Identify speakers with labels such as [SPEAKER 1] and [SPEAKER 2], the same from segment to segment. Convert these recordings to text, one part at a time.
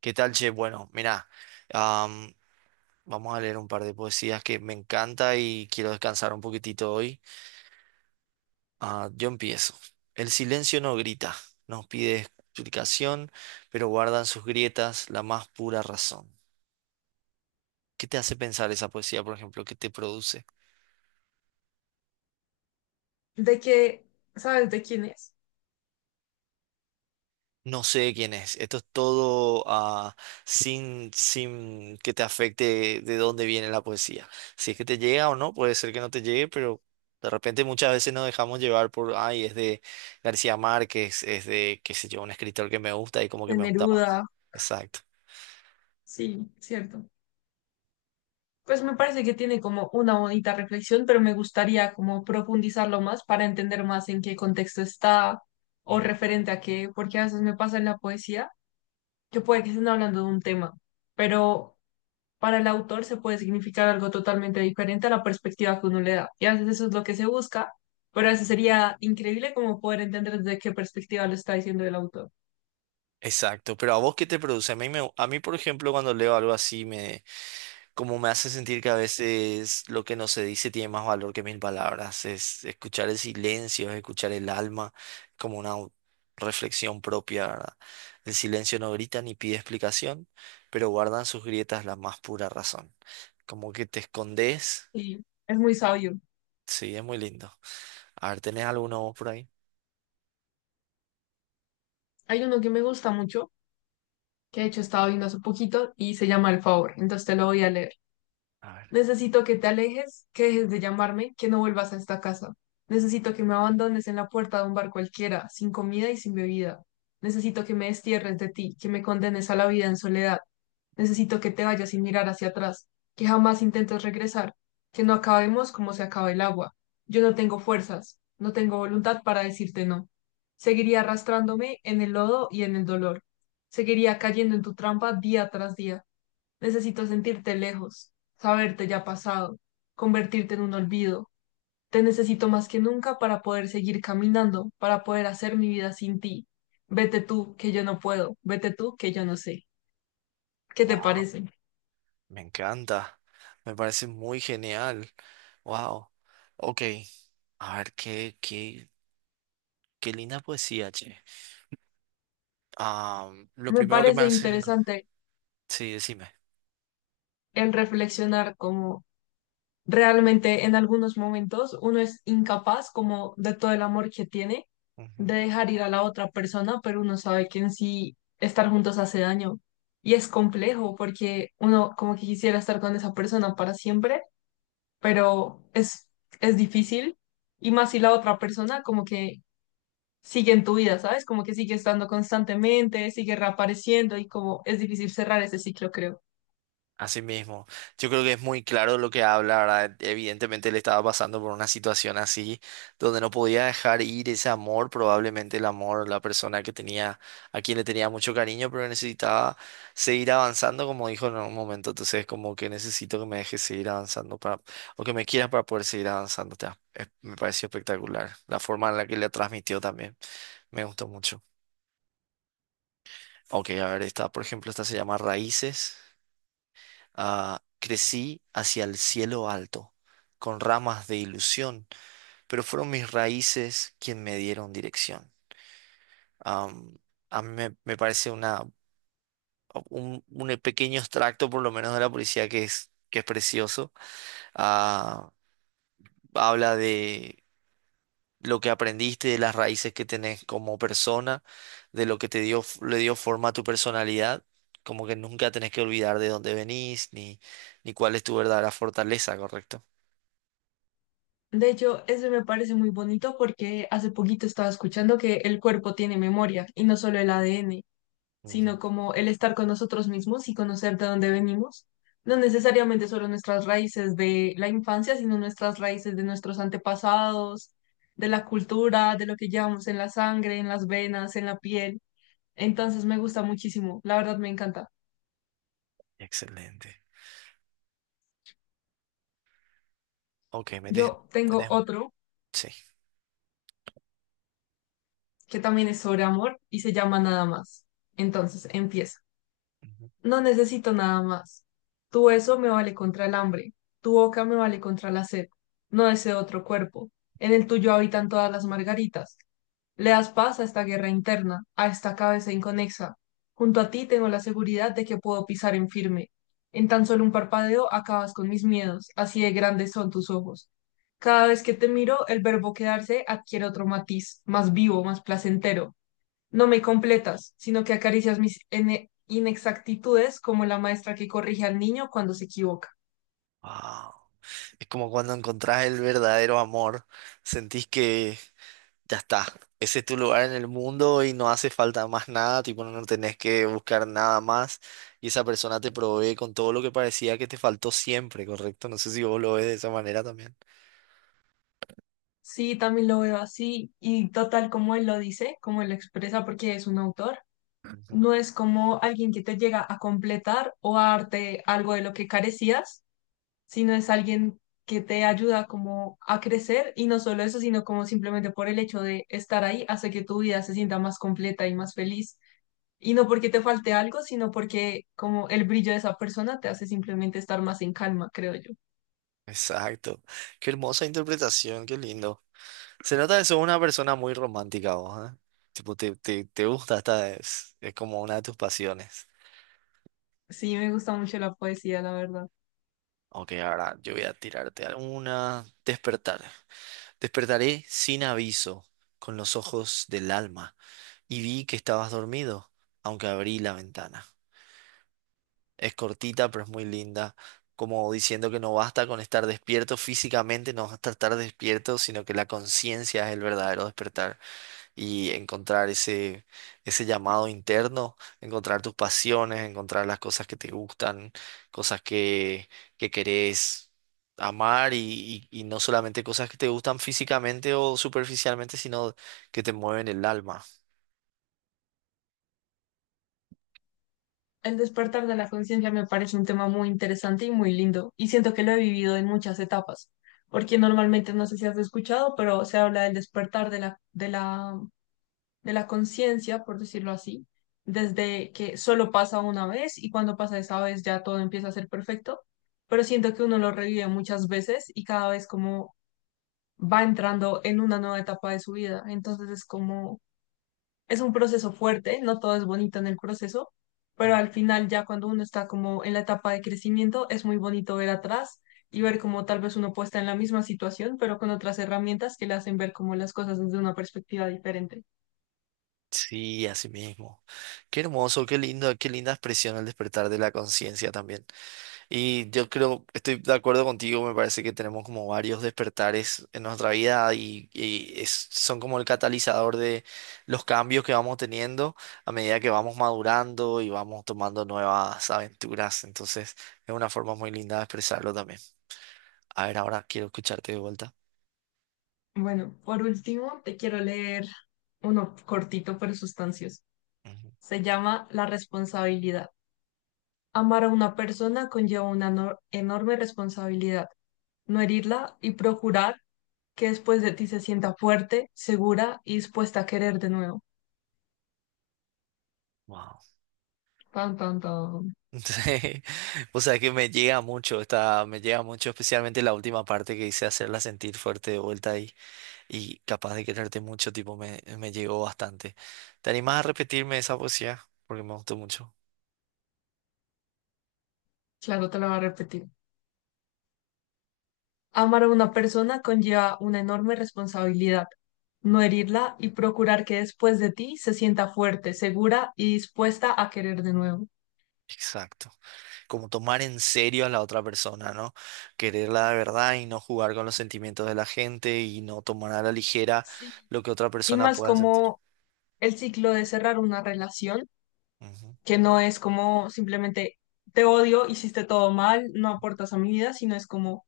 [SPEAKER 1] ¿Qué tal, che? Bueno, mirá, am, vamos a leer un par de poesías que me encanta y quiero descansar un poquitito hoy. Ah, yo empiezo. El silencio no grita, nos pide explicación, pero guardan sus grietas la más pura razón. ¿Qué te hace pensar esa poesía, por ejemplo? ¿Qué te produce?
[SPEAKER 2] De que, ¿sabes de quién es?
[SPEAKER 1] No sé quién es. Esto es todo sin que te afecte de dónde viene la poesía. Si es que te llega o no, puede ser que no te llegue, pero de repente muchas veces nos dejamos llevar por, ay, es de García Márquez, es de, qué sé yo, un escritor que me gusta y como que
[SPEAKER 2] De
[SPEAKER 1] me gusta
[SPEAKER 2] Neruda,
[SPEAKER 1] más. Exacto.
[SPEAKER 2] sí, cierto. Pues me parece que tiene como una bonita reflexión, pero me gustaría como profundizarlo más para entender más en qué contexto está o
[SPEAKER 1] Mm,
[SPEAKER 2] referente a qué, porque a veces me pasa en la poesía que puede que estén hablando de un tema, pero para el autor se puede significar algo totalmente diferente a la perspectiva que uno le da. Y a veces eso es lo que se busca, pero a veces sería increíble como poder entender desde qué perspectiva lo está diciendo el autor.
[SPEAKER 1] Exacto. Pero a vos, ¿qué te produce? A mí, a mí, por ejemplo, cuando leo algo así, como me hace sentir que a veces lo que no se dice tiene más valor que mil palabras, es escuchar el silencio, es escuchar el alma, como una reflexión propia, ¿verdad? El silencio no grita ni pide explicación, pero guardan sus grietas la más pura razón. Como que te escondes,
[SPEAKER 2] Y es muy sabio.
[SPEAKER 1] sí, es muy lindo. A ver, ¿tenés alguno vos por ahí?
[SPEAKER 2] Hay uno que me gusta mucho, que de hecho estaba viendo hace poquito y se llama El Favor, entonces te lo voy a leer.
[SPEAKER 1] A ver,
[SPEAKER 2] Necesito que te alejes, que dejes de llamarme, que no vuelvas a esta casa. Necesito que me abandones en la puerta de un bar cualquiera, sin comida y sin bebida. Necesito que me destierres de ti, que me condenes a la vida en soledad. Necesito que te vayas sin mirar hacia atrás, que jamás intentes regresar, que no acabemos como se acaba el agua. Yo no tengo fuerzas, no tengo voluntad para decirte no. Seguiría arrastrándome en el lodo y en el dolor. Seguiría cayendo en tu trampa día tras día. Necesito sentirte lejos, saberte ya pasado, convertirte en un olvido. Te necesito más que nunca para poder seguir caminando, para poder hacer mi vida sin ti. Vete tú, que yo no puedo, vete tú, que yo no sé. ¿Qué te
[SPEAKER 1] wow,
[SPEAKER 2] parece?
[SPEAKER 1] me encanta, me parece muy genial, wow, ok, a ver, qué linda poesía, che. Ah, lo
[SPEAKER 2] Me
[SPEAKER 1] primero que me
[SPEAKER 2] parece
[SPEAKER 1] hace,
[SPEAKER 2] interesante
[SPEAKER 1] sí, decime.
[SPEAKER 2] el reflexionar como realmente en algunos momentos uno es incapaz como de todo el amor que tiene de
[SPEAKER 1] Ujú.
[SPEAKER 2] dejar ir a la otra persona, pero uno sabe que en sí estar juntos hace daño. Y es complejo porque uno como que quisiera estar con esa persona para siempre, pero es difícil. Y más si la otra persona como que sigue en tu vida, ¿sabes? Como que sigue estando constantemente, sigue reapareciendo y como es difícil cerrar ese ciclo, creo.
[SPEAKER 1] Así mismo. Yo creo que es muy claro lo que habla, ¿verdad? Evidentemente él estaba pasando por una situación así, donde no podía dejar ir ese amor, probablemente el amor, la persona que tenía, a quien le tenía mucho cariño, pero necesitaba seguir avanzando, como dijo en un momento. Entonces, como que necesito que me dejes seguir avanzando para, o que me quieras para poder seguir avanzando. Me pareció espectacular. La forma en la que le transmitió también. Me gustó mucho. Ok, a ver, esta, por ejemplo, esta se llama Raíces. Ah, crecí hacia el cielo alto, con ramas de ilusión, pero fueron mis raíces quien me dieron dirección. Am, a mí me parece una, un pequeño extracto, por lo menos, de la poesía que es precioso. Ah, habla de lo que aprendiste, de las raíces que tenés como persona, de lo que te dio, le dio forma a tu personalidad, como que nunca tenés que olvidar de dónde venís, ni, ni cuál es tu verdadera fortaleza, ¿correcto?
[SPEAKER 2] De hecho, eso me parece muy bonito porque hace poquito estaba escuchando que el cuerpo tiene memoria y no solo el ADN, sino
[SPEAKER 1] Ujú.
[SPEAKER 2] como el estar con nosotros mismos y conocer de dónde venimos. No necesariamente solo nuestras raíces de la infancia, sino nuestras raíces de nuestros antepasados, de la cultura, de lo que llevamos en la sangre, en las venas, en la piel. Entonces me gusta muchísimo, la verdad me encanta.
[SPEAKER 1] Excelente. Ok,
[SPEAKER 2] Yo tengo
[SPEAKER 1] tenés un...
[SPEAKER 2] otro
[SPEAKER 1] Sí.
[SPEAKER 2] que también es sobre amor y se llama Nada más. Entonces, empiezo.
[SPEAKER 1] Ujú.
[SPEAKER 2] No necesito nada más. Tu beso me vale contra el hambre, tu boca me vale contra la sed. No deseo otro cuerpo. En el tuyo habitan todas las margaritas. Le das paz a esta guerra interna, a esta cabeza inconexa. Junto a ti tengo la seguridad de que puedo pisar en firme. En tan solo un parpadeo acabas con mis miedos, así de grandes son tus ojos. Cada vez que te miro, el verbo quedarse adquiere otro matiz, más vivo, más placentero. No me completas, sino que acaricias mis inexactitudes como la maestra que corrige al niño cuando se equivoca.
[SPEAKER 1] Wow. Es como cuando encontrás el verdadero amor, sentís que ya está. Ese es tu lugar en el mundo y no hace falta más nada, tipo, no tenés que buscar nada más. Y esa persona te provee con todo lo que parecía que te faltó siempre, ¿correcto? No sé si vos lo ves de esa manera también.
[SPEAKER 2] Sí, también lo veo así y total como él lo dice, como él lo expresa porque es un autor,
[SPEAKER 1] Ujú.
[SPEAKER 2] no es como alguien que te llega a completar o a darte algo de lo que carecías, sino es alguien que te ayuda como a crecer y no solo eso, sino como simplemente por el hecho de estar ahí hace que tu vida se sienta más completa y más feliz. Y no porque te falte algo, sino porque como el brillo de esa persona te hace simplemente estar más en calma, creo yo.
[SPEAKER 1] Exacto. Qué hermosa interpretación, qué lindo. Se nota que sos una persona muy romántica vos, ¿eh? Tipo, te gusta, esta es como una de tus pasiones.
[SPEAKER 2] Sí, me gusta mucho la poesía, la verdad.
[SPEAKER 1] Ok, ahora yo voy a tirarte alguna. Despertar. Despertaré sin aviso, con los ojos del alma y vi que estabas dormido, aunque abrí la ventana. Es cortita, pero es muy linda, como diciendo que no basta con estar despierto físicamente, no basta estar despierto, sino que la conciencia es el verdadero despertar y encontrar ese llamado interno, encontrar tus pasiones, encontrar las cosas que te gustan, cosas que querés. Amar y no solamente cosas que te gustan físicamente o superficialmente, sino que te mueven el alma.
[SPEAKER 2] El despertar de la conciencia me parece un tema muy interesante y muy lindo, y siento que lo he vivido en muchas etapas, porque normalmente no sé si has escuchado, pero se habla del despertar de de la conciencia, por decirlo así, desde que solo pasa una vez y cuando pasa esa vez ya todo empieza a ser perfecto, pero siento que uno lo revive muchas veces y cada vez como va entrando en una nueva etapa de su vida. Entonces es un proceso fuerte, no todo es bonito en el proceso, pero al final ya cuando uno está como en la etapa de crecimiento, es muy bonito ver atrás y ver cómo tal vez uno puede estar en la misma situación, pero con otras herramientas que le hacen ver como las cosas desde una perspectiva diferente.
[SPEAKER 1] Sí, así mismo. Qué hermoso, qué lindo, qué linda expresión el despertar de la conciencia también. Y yo creo, estoy de acuerdo contigo, me parece que tenemos como varios despertares en nuestra vida y, son como el catalizador de los cambios que vamos teniendo a medida que vamos madurando y vamos tomando nuevas aventuras. Entonces, es una forma muy linda de expresarlo también. A ver, ahora quiero escucharte de vuelta.
[SPEAKER 2] Bueno, por último, te quiero leer uno cortito pero sustancioso.
[SPEAKER 1] Ujú.
[SPEAKER 2] Se llama La responsabilidad. Amar a una persona conlleva una enorme responsabilidad, no herirla y procurar que después de ti se sienta fuerte, segura y dispuesta a querer de nuevo.
[SPEAKER 1] Wow.
[SPEAKER 2] Tan, tan, tan.
[SPEAKER 1] Sí, o sea que me llega mucho, está, me llega mucho, especialmente la última parte que hice hacerla sentir fuerte de vuelta y capaz de quererte mucho, tipo, me llegó bastante. ¿Te animás a repetirme esa poesía? Porque me gustó mucho.
[SPEAKER 2] Claro, te lo voy a repetir. Amar a una persona conlleva una enorme responsabilidad. No herirla y procurar que después de ti se sienta fuerte, segura y dispuesta a querer de nuevo.
[SPEAKER 1] Exacto. Como tomar en serio a la otra persona, ¿no? Quererla de verdad y no jugar con los sentimientos de la gente y no tomar a la ligera
[SPEAKER 2] Sí.
[SPEAKER 1] lo que otra
[SPEAKER 2] Y
[SPEAKER 1] persona
[SPEAKER 2] más
[SPEAKER 1] pueda sentir.
[SPEAKER 2] como el ciclo de cerrar una relación,
[SPEAKER 1] Ujú,
[SPEAKER 2] que no es como simplemente te odio, hiciste todo mal, no aportas a mi vida, sino es como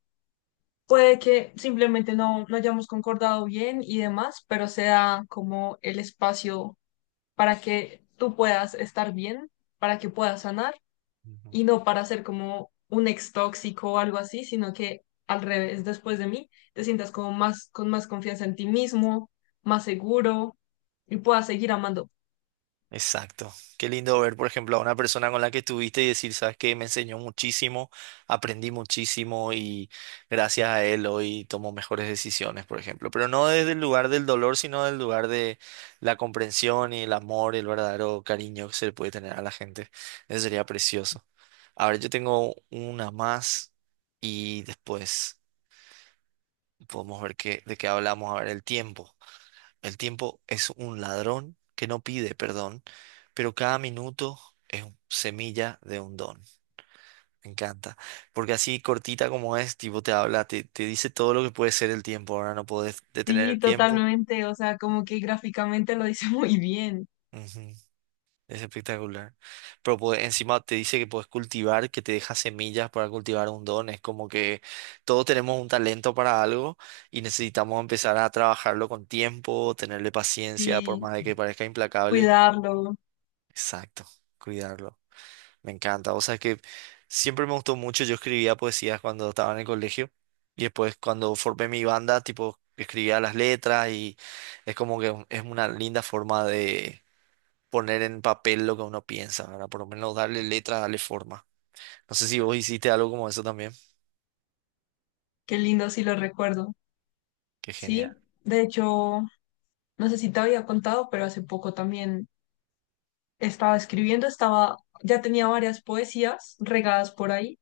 [SPEAKER 2] puede que simplemente no lo hayamos concordado bien y demás, pero sea como el espacio para que tú puedas estar bien, para que puedas sanar
[SPEAKER 1] ujú.
[SPEAKER 2] y no para ser como un ex tóxico o algo así, sino que al revés, después de mí, te sientas como más con más confianza en ti mismo, más seguro y puedas seguir amando.
[SPEAKER 1] Exacto. Qué lindo ver, por ejemplo, a una persona con la que estuviste y decir, sabes que me enseñó muchísimo, aprendí muchísimo y gracias a él hoy tomo mejores decisiones, por ejemplo. Pero no desde el lugar del dolor, sino del lugar de la comprensión y el amor, el verdadero cariño que se le puede tener a la gente. Eso sería precioso. A ver, yo tengo una más y después podemos ver qué, de qué hablamos. A ver, el tiempo. El tiempo es un ladrón que no pide perdón, pero cada minuto semilla de un don. Me encanta. Porque así cortita como es, tipo te habla, te dice todo lo que puede ser el tiempo. Ahora no podés detener
[SPEAKER 2] Sí,
[SPEAKER 1] el tiempo.
[SPEAKER 2] totalmente, o sea, como que gráficamente lo dice muy bien.
[SPEAKER 1] Ujú, es espectacular. Pero encima te dice que puedes cultivar, que te deja semillas para cultivar un don. Es como que todos tenemos un talento para algo y necesitamos empezar a trabajarlo con tiempo, tenerle paciencia, por
[SPEAKER 2] Sí,
[SPEAKER 1] más de que parezca implacable.
[SPEAKER 2] cuidarlo,
[SPEAKER 1] Exacto, cuidarlo. Me encanta. O sea, es que siempre me gustó mucho. Yo escribía poesías cuando estaba en el colegio y después cuando formé mi banda, tipo, escribía las letras y es como que es una linda forma de poner en papel lo que uno piensa, ¿verdad? Por lo menos darle letra, darle forma. No sé si vos hiciste algo como eso también.
[SPEAKER 2] qué lindo, sí lo recuerdo.
[SPEAKER 1] Qué genial.
[SPEAKER 2] Sí, de hecho. No sé si te había contado, pero hace poco también estaba escribiendo, estaba, ya tenía varias poesías regadas por ahí,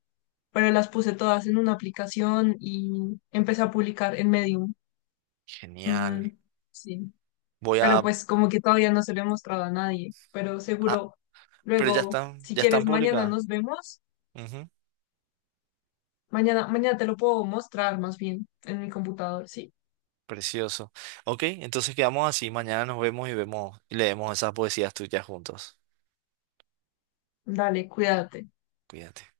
[SPEAKER 2] pero las puse todas en una aplicación y empecé a publicar en Medium.
[SPEAKER 1] Genial.
[SPEAKER 2] Mm, sí,
[SPEAKER 1] Voy
[SPEAKER 2] pero
[SPEAKER 1] a...
[SPEAKER 2] pues como que todavía no se lo he mostrado a nadie, pero
[SPEAKER 1] ah,
[SPEAKER 2] seguro
[SPEAKER 1] pero
[SPEAKER 2] luego, si
[SPEAKER 1] ya están
[SPEAKER 2] quieres, mañana
[SPEAKER 1] publicadas.
[SPEAKER 2] nos vemos.
[SPEAKER 1] Ujú.
[SPEAKER 2] Mañana te lo puedo mostrar más bien en mi computador, sí.
[SPEAKER 1] Precioso. Ok, entonces quedamos así. Mañana nos vemos y vemos y leemos esas poesías tuyas juntos.
[SPEAKER 2] Dale, cuídate.
[SPEAKER 1] Cuídate.